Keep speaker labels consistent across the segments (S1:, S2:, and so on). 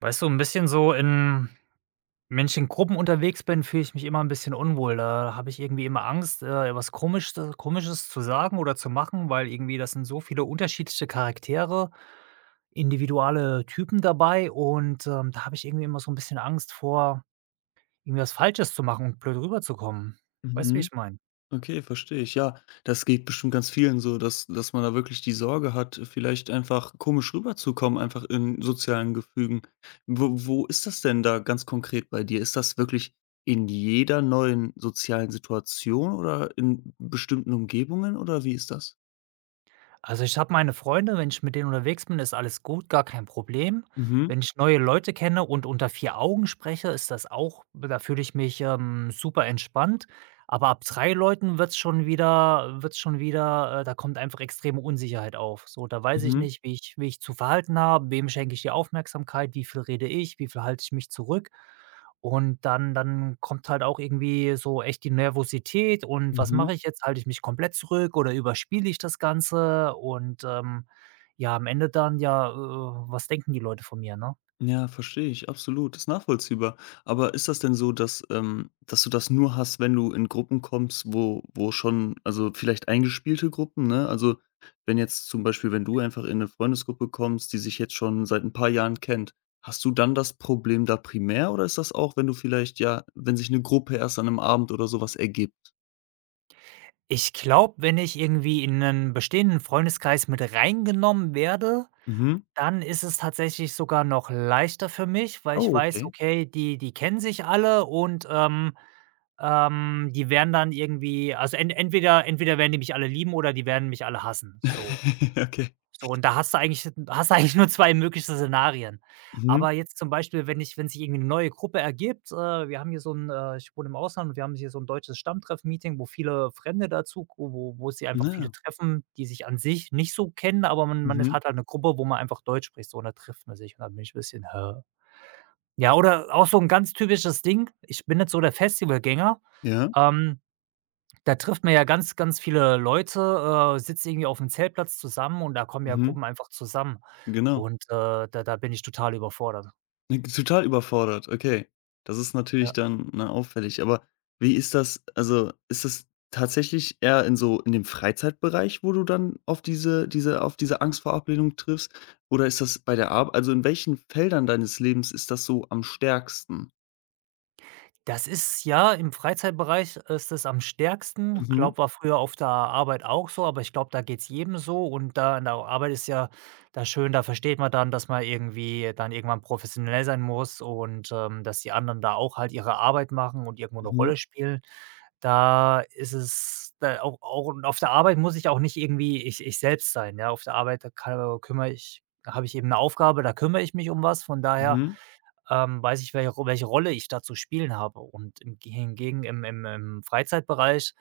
S1: Weißt du, ein bisschen so in Menschengruppen unterwegs bin, fühle ich mich immer ein bisschen unwohl. Da habe ich irgendwie immer Angst, was Komisches zu sagen oder zu machen, weil irgendwie das sind so viele unterschiedliche Charaktere, individuelle Typen dabei und, da habe ich irgendwie immer so ein bisschen Angst vor, irgendwie was Falsches zu machen und blöd rüberzukommen. Weißt du, wie
S2: Mhm.
S1: ich meine?
S2: Okay, verstehe ich. Ja, das geht bestimmt ganz vielen so, dass man da wirklich die Sorge hat, vielleicht einfach komisch rüberzukommen, einfach in sozialen Gefügen. Wo ist das denn da ganz konkret bei dir? Ist das wirklich in jeder neuen sozialen Situation oder in bestimmten Umgebungen oder wie ist das?
S1: Also, ich habe meine Freunde, wenn ich mit denen unterwegs bin, ist alles gut, gar kein Problem.
S2: Mhm,
S1: Wenn ich neue Leute kenne und unter 4 Augen spreche, ist das auch da fühle ich mich, super entspannt. Aber ab 3 Leuten wird's schon wieder, da kommt einfach extreme Unsicherheit auf. So, da weiß ich
S2: mhm,
S1: nicht, wie ich zu verhalten habe, wem schenke ich die Aufmerksamkeit, wie viel rede ich, wie viel halte ich mich zurück. Und dann kommt halt auch irgendwie so echt die Nervosität und was
S2: mhm.
S1: mache ich jetzt? Halte ich mich komplett zurück oder überspiele ich das Ganze? Und, ja, am Ende dann, ja, was denken die Leute von mir, ne?
S2: Ja, verstehe ich, absolut, ist nachvollziehbar. Aber ist das denn so, dass, dass du das nur hast, wenn du in Gruppen kommst, wo schon also, vielleicht eingespielte Gruppen, ne? Also, wenn jetzt zum Beispiel wenn du einfach in eine Freundesgruppe kommst, die sich jetzt schon seit ein paar Jahren kennt, hast du dann das Problem da primär oder ist das auch, wenn du vielleicht ja, wenn sich eine Gruppe erst an 'nem Abend oder sowas ergibt?
S1: Ich glaube, wenn ich irgendwie in einen bestehenden Freundeskreis mit reingenommen werde,
S2: Mhm.
S1: dann ist es tatsächlich sogar noch leichter für mich, weil ich
S2: Oh,
S1: weiß,
S2: okay.
S1: okay, die kennen sich alle und, die werden dann irgendwie also, en entweder werden die mich alle lieben oder die werden mich alle hassen, so.
S2: Okay.
S1: So, und da hast du eigentlich nur 2 mögliche Szenarien.
S2: Mhm.
S1: Aber jetzt zum Beispiel, wenn sich irgendwie eine neue Gruppe ergibt, wir haben hier so ein ich wohne im Ausland und wir haben hier so ein deutsches Stammtreff-Meeting, wo viele Fremde dazu wo wo sie einfach
S2: Na ja.
S1: viele treffen, die sich an sich nicht so kennen, aber man ist
S2: Mhm.
S1: hat halt eine Gruppe, wo man einfach Deutsch spricht, so, und da trifft man sich und dann bin ich ein bisschen: „Hä?“ Ja, oder auch so ein ganz typisches Ding, ich bin jetzt so der Festivalgänger,
S2: Ja.
S1: ähm da trifft man ja ganz, ganz viele Leute, sitzt irgendwie auf'm Zeltplatz zusammen und da kommen ja
S2: Mhm.
S1: Gruppen einfach zusammen.
S2: Genau.
S1: Und, da bin ich total überfordert.
S2: Ne, total überfordert, okay. Das ist natürlich
S1: Ja.
S2: dann, ne, auffällig. Aber wie ist das also, ist das tatsächlich eher in so in dem Freizeitbereich, wo du dann auf diese Angst vor Ablehnung triffst? Oder ist das bei der Arbeit also, in welchen Feldern deines Lebens ist das so am stärksten?
S1: Das ist ja, im Freizeitbereich ist es am stärksten.
S2: Mhm,
S1: Glaube, war früher auf der Arbeit auch so, aber ich glaube, da geht's jedem so und da in der Arbeit ist ja da schön, da versteht man dann, dass man irgendwie dann irgendwann professionell sein muss und, dass die anderen da auch halt ihre Arbeit machen und irgendwo 'ne
S2: mhm,
S1: Rolle spielen. Da ist es da auch und auf der Arbeit muss ich auch nicht irgendwie ich selbst sein, ja? Auf der Arbeit, da habe ich eben eine Aufgabe, da kümmere ich mich um was. Von daher
S2: mhm.
S1: weiß ich, welche Rolle ich da zu spielen habe. Und im ge hingegen im Freizeitbereich,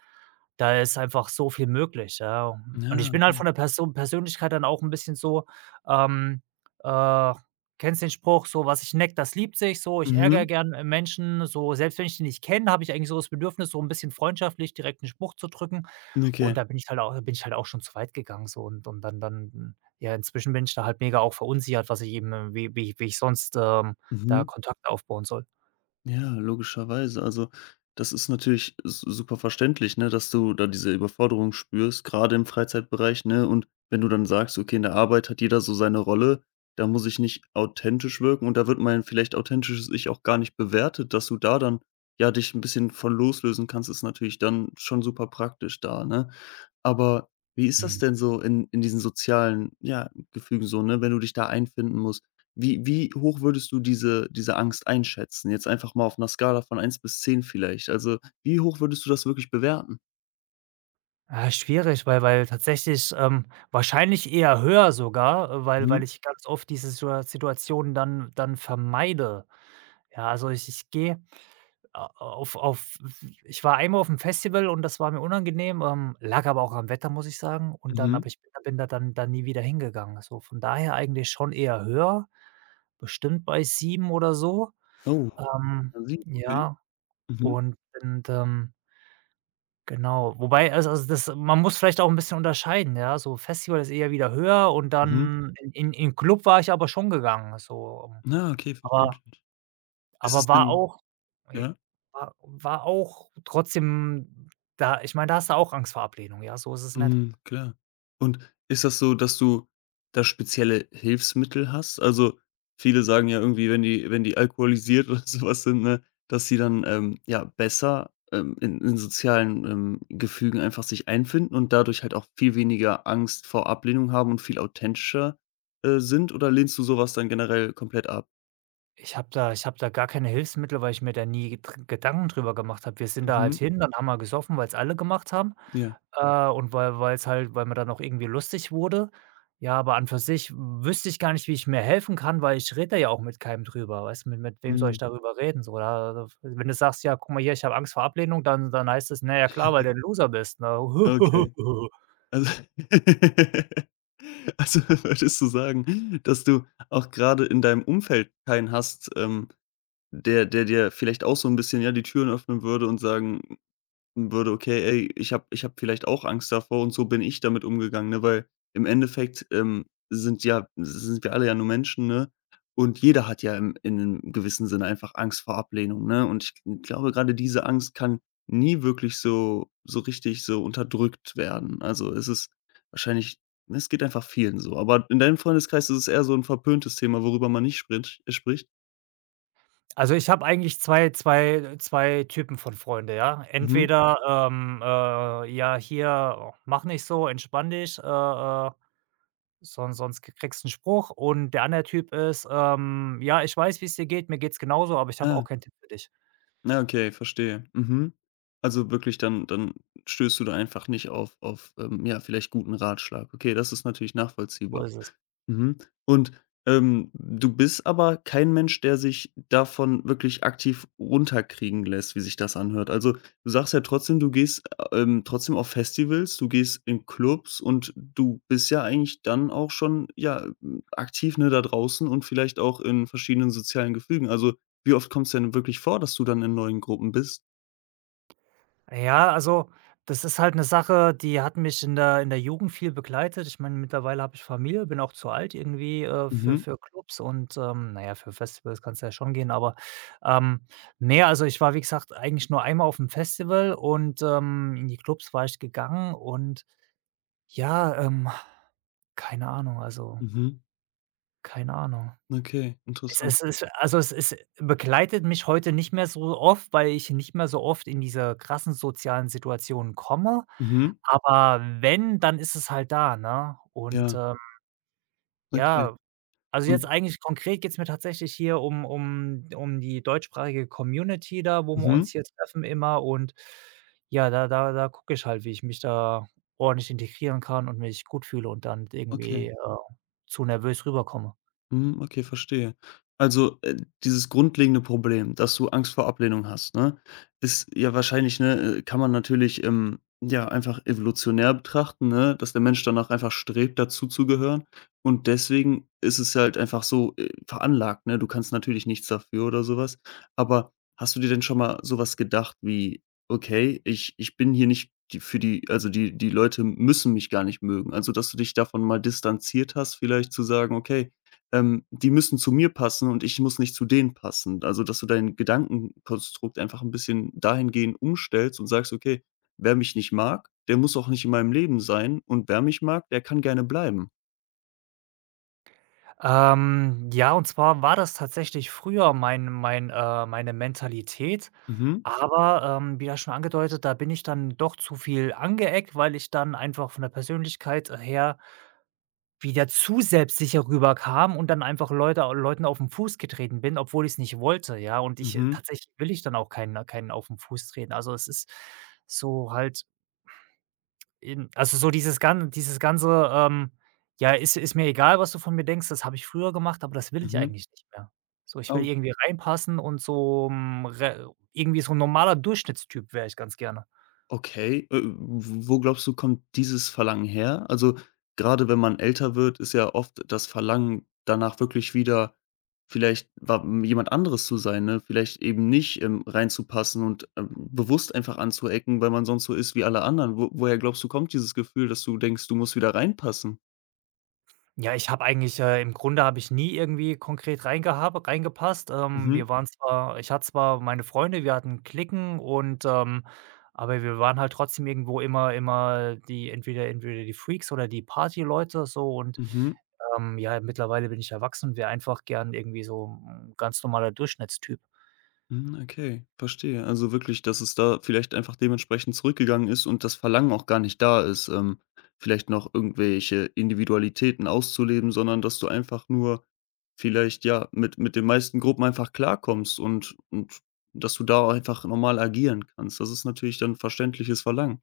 S1: da ist einfach so viel möglich, ja.
S2: Ja,
S1: Und ich bin halt
S2: okay.
S1: von der Person Persönlichkeit dann auch ein bisschen so, ähm, äh kennst den Spruch so: „Was ich neck, das liebt sich“, so. Ich
S2: Mhm,
S1: ärgere gern, Menschen, so. Selbst wenn ich die nicht kenne, habe ich eigentlich so das Bedürfnis, so ein bisschen freundschaftlich direkt 'n Spruch zu drücken. Und
S2: okay.
S1: da bin ich halt au bin ich halt auch schon zu weit gegangen so und dann ja, inzwischen bin ich da halt mega auch verunsichert, was ich eben, äh, wie ich sonst,
S2: Mhm.
S1: da Kontakte aufbauen soll.
S2: Ja, logischerweise. Also, das ist natürlich s super verständlich, ne, dass du da diese Überforderung spürst, gerade im Freizeitbereich, ne? Und wenn du dann sagst: „Okay, in der Arbeit hat jeder so seine Rolle, da muss ich nicht authentisch wirken“ und da wird mein vielleicht authentisches Ich auch gar nicht bewertet, dass du da dann, ja, dich ein bisschen von loslösen kannst, ist natürlich dann schon super praktisch da, ne? Aber wie ist das
S1: Mhm.
S2: denn so in diesen sozialen, ja, Gefügen so, ne, wenn du dich da einfinden musst? Wie hoch würdest du diese Angst einschätzen? Jetzt einfach mal auf einer Skala von eins bis 10 vielleicht. Also, wie hoch würdest du das wirklich bewerten?
S1: Ah, schwierig, weil tatsächlich, wahrscheinlich eher höher sogar, äh, weil
S2: Mhm,
S1: ich ganz oft diese Situationen dann vermeide. Ja, also ich gehe A auf ich war einmal auf dem Festival und das war mir unangenehm, lag aber auch am Wetter, muss ich sagen. Und dann
S2: mhm.
S1: aber ich bin da dann nie wieder hingegangen. So, von daher eigentlich schon eher höher, bestimmt bei 7 oder so.
S2: Oh. An 7, okay. Okay.
S1: Ja,
S2: Mhm,
S1: und und, genau. Wobei, also das man muss vielleicht auch ein bisschen unterscheiden, ja? So Festival ist eher wieder höher und
S2: mhm.
S1: dann in Club war ich aber schon gegangen, so.
S2: Na, okay,
S1: Aber
S2: verständlich. Ist es
S1: Aber war
S2: denn
S1: auch j
S2: ja?
S1: war auch trotzdem da ich meine, da hast du auch Angst vor Ablehnung, ja, so ist es nicht.
S2: Mhm, klar. Und ist das so, dass du da spezielle Hilfsmittel hast? Also, viele sagen ja irgendwie, wenn die alkoholisiert oder sowas sind, ne, dass sie dann, ja, besser, in sozialen, Gefügen einfach sich einfinden und dadurch halt auch viel weniger Angst vor Ablehnung haben und viel authentischer, sind oder lehnst du sowas dann generell komplett ab?
S1: Ich habe da gar keine Hilfsmittel, weil ich mir da nie Gedanken drüber gemacht habe. Wir sind da halt
S2: Mhm,
S1: hin, dann haben wir gesoffen, weil's alle gemacht haben,
S2: ja.
S1: und weil's weil man dann auch irgendwie lustig wurde. Ja, aber an für sich wüsste ich gar nicht, wie ich mir helfen kann, weil ich rede da ja auch mit keinem drüber. Weißt du, mit wem soll
S2: Mhm,
S1: ich darüber reden? So, da da wenn du sagst: „Ja, guck mal hier, ich habe Angst vor Ablehnung“, dann dann heißt es: „Na ja, klar, weil du 'n Loser bist“, ne?
S2: okay. Also also würdest du sagen, dass du auch gerade in deinem Umfeld keinen hast, der dir vielleicht auch so ein bisschen, ja, die Türen öffnen würde und sagen würde, okay, ey, ich habe vielleicht auch Angst davor und so bin ich damit umgegangen, ne? Weil im Endeffekt, sind ja sind wir alle ja nur Menschen, ne? Und jeder hat ja im in 'nem gewissen Sinne einfach Angst vor Ablehnung, ne? Und ich glaube, gerade diese Angst kann nie wirklich so richtig so unterdrückt werden. Also, es ist wahrscheinlich ne, es geht einfach vielen so. Aber in deinem Freundeskreis ist es eher so ein verpöntes Thema, worüber man nicht spricht?
S1: Also, ich habe eigentlich zwei Typen von Freunde, ja.
S2: Mhm.
S1: Entweder, „Ja, hier, mach nicht so, entspann dich, sonst kriegst du einen Spruch.“ Und der andere Typ ist, „Ja, ich weiß, wie es dir geht, mir geht's genauso, aber ich habe auch
S2: Ah.
S1: keinen Tipp für dich.“
S2: Na, okay, verstehe. Mhm. Also wirklich, dann stößt du da einfach nicht auf ja, vielleicht guten Ratschlag. Okay, das ist natürlich
S1: So
S2: nachvollziehbar.
S1: ist es.
S2: Mhm. Und, du bist aber kein Mensch, der sich davon wirklich aktiv runterkriegen lässt, wie sich das anhört. Also, du sagst ja trotzdem, du gehst, trotzdem auf Festivals, du gehst in Clubs und du bist ja eigentlich dann auch schon, ja, hm, aktiv, ne, da draußen und vielleicht auch in verschiedenen sozialen Gefügen. Also, wie oft kommt's denn wirklich vor, dass du dann in neuen Gruppen bist?
S1: Ja, also, das ist halt eine Sache, die hat mich in der Jugend viel begleitet. Ich meine, mittlerweile habe ich Familie, bin auch zu alt irgendwie, für
S2: Mhm,
S1: Clubs und, na ja, für Festivals kannst du ja schon gehen, aber, ähm, ne, also, ich war, wie gesagt, eigentlich nur einmal auf dem Festival und, in die Clubs war ich gegangen und ja, keine Ahnung, also,
S2: mhm.
S1: keine Ahnung.
S2: Okay,
S1: Es
S2: interessant.
S1: es es also, es ist begleitet mich heute nicht mehr so oft, weil ich nicht mehr so oft in diese krassen sozialen Situationen komme.
S2: Mhm.
S1: Aber wenn, dann ist es halt da, ne? Und,
S2: Ja, okay.
S1: ja, also jetzt
S2: Und
S1: eigentlich konkret geht's mir tatsächlich hier um die deutschsprachige Community da, wo wir
S2: mhm,
S1: uns hier treffen immer und ja, da gucke ich halt, wie ich mich da ordentlich integrieren kann und mich gut fühle und dann irgendwie,
S2: okay.
S1: zu nervös rüberkomme.
S2: Mhm, okay, verstehe. Also, dieses grundlegende Problem, dass du Angst vor Ablehnung hast, ne, ist ja wahrscheinlich, ne, kann man natürlich, ja, einfach evolutionär betrachten, ne, dass der Mensch danach einfach strebt, dazuzugehören. Und deswegen ist es halt einfach so, veranlagt, ne? Du kannst natürlich nichts dafür oder sowas. Aber hast du dir denn schon mal sowas gedacht wie: „Okay, ich bin hier nicht die für die also, die Leute müssen mich gar nicht mögen.“ Also, dass du dich davon mal distanziert hast, vielleicht zu sagen: „Okay, die müssen zu mir passen und ich muss nicht zu denen passen. Also, dass du dein Gedankenkonstrukt einfach ein bisschen dahingehend umstellst und sagst: „Okay, wer mich nicht mag, der muss auch nicht in meinem Leben sein und wer mich mag, der kann gerne bleiben.“
S1: Ja, und zwar war das tatsächlich früher mein meine Mentalität.
S2: Mhm,
S1: Aber, wie ja schon angedeutet, da bin ich dann doch zu viel angeeckt, weil ich dann einfach von der Persönlichkeit her wieder zu selbstsicher rüberkam und dann einfach Leuten auf den Fuß getreten bin, obwohl ich es nicht wollte, ja? Und ich
S2: mhm,
S1: tatsächlich will ich dann auch keinen auf den Fuß treten. Also, es ist so halt Eben, also so dieses ganze, „Ja, ist mir egal, was du von mir denkst, das habe ich früher gemacht, aber das will ich
S2: mhm.
S1: eigentlich nicht mehr.“ So, ich
S2: Ah,
S1: will irgendwie reinpassen und so, hm, re irgendwie so 'n normaler Durchschnittstyp wäre ich ganz gerne.
S2: okay, wo glaubst du, kommt dieses Verlangen her? Also, gerade wenn man älter wird, ist ja oft das Verlangen danach wirklich wieder vielleicht wa jemand anderes zu sein, ne? Vielleicht eben nicht, reinzupassen und, bewusst einfach anzuecken, weil man sonst so ist wie alle anderen. Wo Woher glaubst du, kommt dieses Gefühl, dass du denkst, du musst wieder reinpassen?
S1: Ja, ich habe eigentlich im Grunde habe ich nie irgendwie konkret reingehabe reingepasst.
S2: Mhm,
S1: Wir waren zwar ich hatte zwar meine Freunde, wir hatten Cliquen und, aber wir waren halt trotzdem irgendwo immer die entweder die Freaks oder die Partyleute so und,
S2: mhm.
S1: ja, mittlerweile bin ich erwachsen und wäre einfach gern irgendwie so 'n ganz normaler Durchschnittstyp.
S2: Hm, okay, verstehe. Also wirklich, dass es da vielleicht einfach dementsprechend zurückgegangen ist und das Verlangen auch gar nicht da ist, vielleicht noch irgendwelche Individualitäten auszuleben, sondern dass du einfach nur vielleicht, ja, mit den meisten Gruppen einfach klarkommst und dass du da auch einfach normal agieren kannst. Das ist natürlich dann verständliches Verlangen.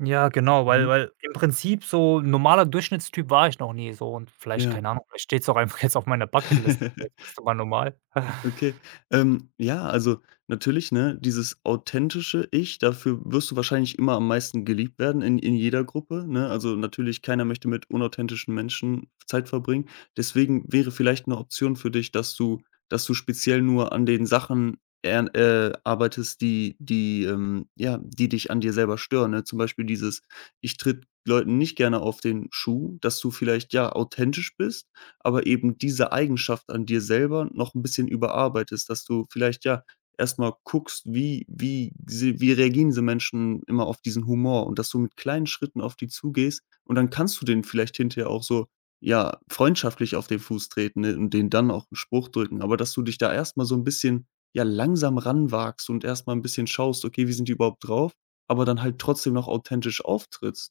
S1: Ja, genau,
S2: Mhm.
S1: weil im Prinzip so 'n normaler Durchschnittstyp war ich noch nie so und vielleicht,
S2: Ja.
S1: keine Ahnung, vielleicht steht's auch einfach jetzt auf meiner Bucketliste, so: „Jetzt bist du mal normal.“
S2: Okay. Ja, also natürlich, ne, dieses authentische Ich, dafür wirst du wahrscheinlich immer am meisten geliebt werden in, jeder Gruppe, ne? Also natürlich, keiner möchte mit unauthentischen Menschen Zeit verbringen. Deswegen wäre vielleicht eine Option für dich, dass du speziell nur an den Sachen arbeitest, die dich an dir selber stören. Ne? Zum Beispiel dieses, ich tritt Leuten nicht gerne auf den Schuh, dass du vielleicht ja authentisch bist aber eben diese Eigenschaft an dir selber noch ein bisschen überarbeitest, dass du vielleicht, ja, erstmal guckst, wie reagieren diese Menschen immer auf diesen Humor und dass du mit kleinen Schritten auf die zugehst und dann kannst du denen vielleicht hinterher auch so, ja, freundschaftlich auf den Fuß treten, ne, und denen dann auch einen Spruch drücken, aber dass du dich da erstmal so ein bisschen, ja, langsam ranwagst und erstmal ein bisschen schaust: „Okay, wie sind die überhaupt drauf?“, aber dann halt trotzdem noch authentisch auftrittst.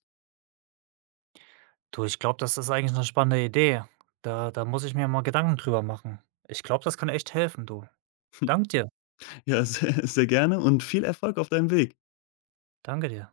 S1: Du, ich glaube, das ist eigentlich eine spannende Idee. Da muss ich mir mal Gedanken drüber machen. Ich glaube, das kann echt helfen, du. Danke dir.
S2: Ja, sehr sehr gerne und viel Erfolg auf deinem Weg.
S1: Danke dir.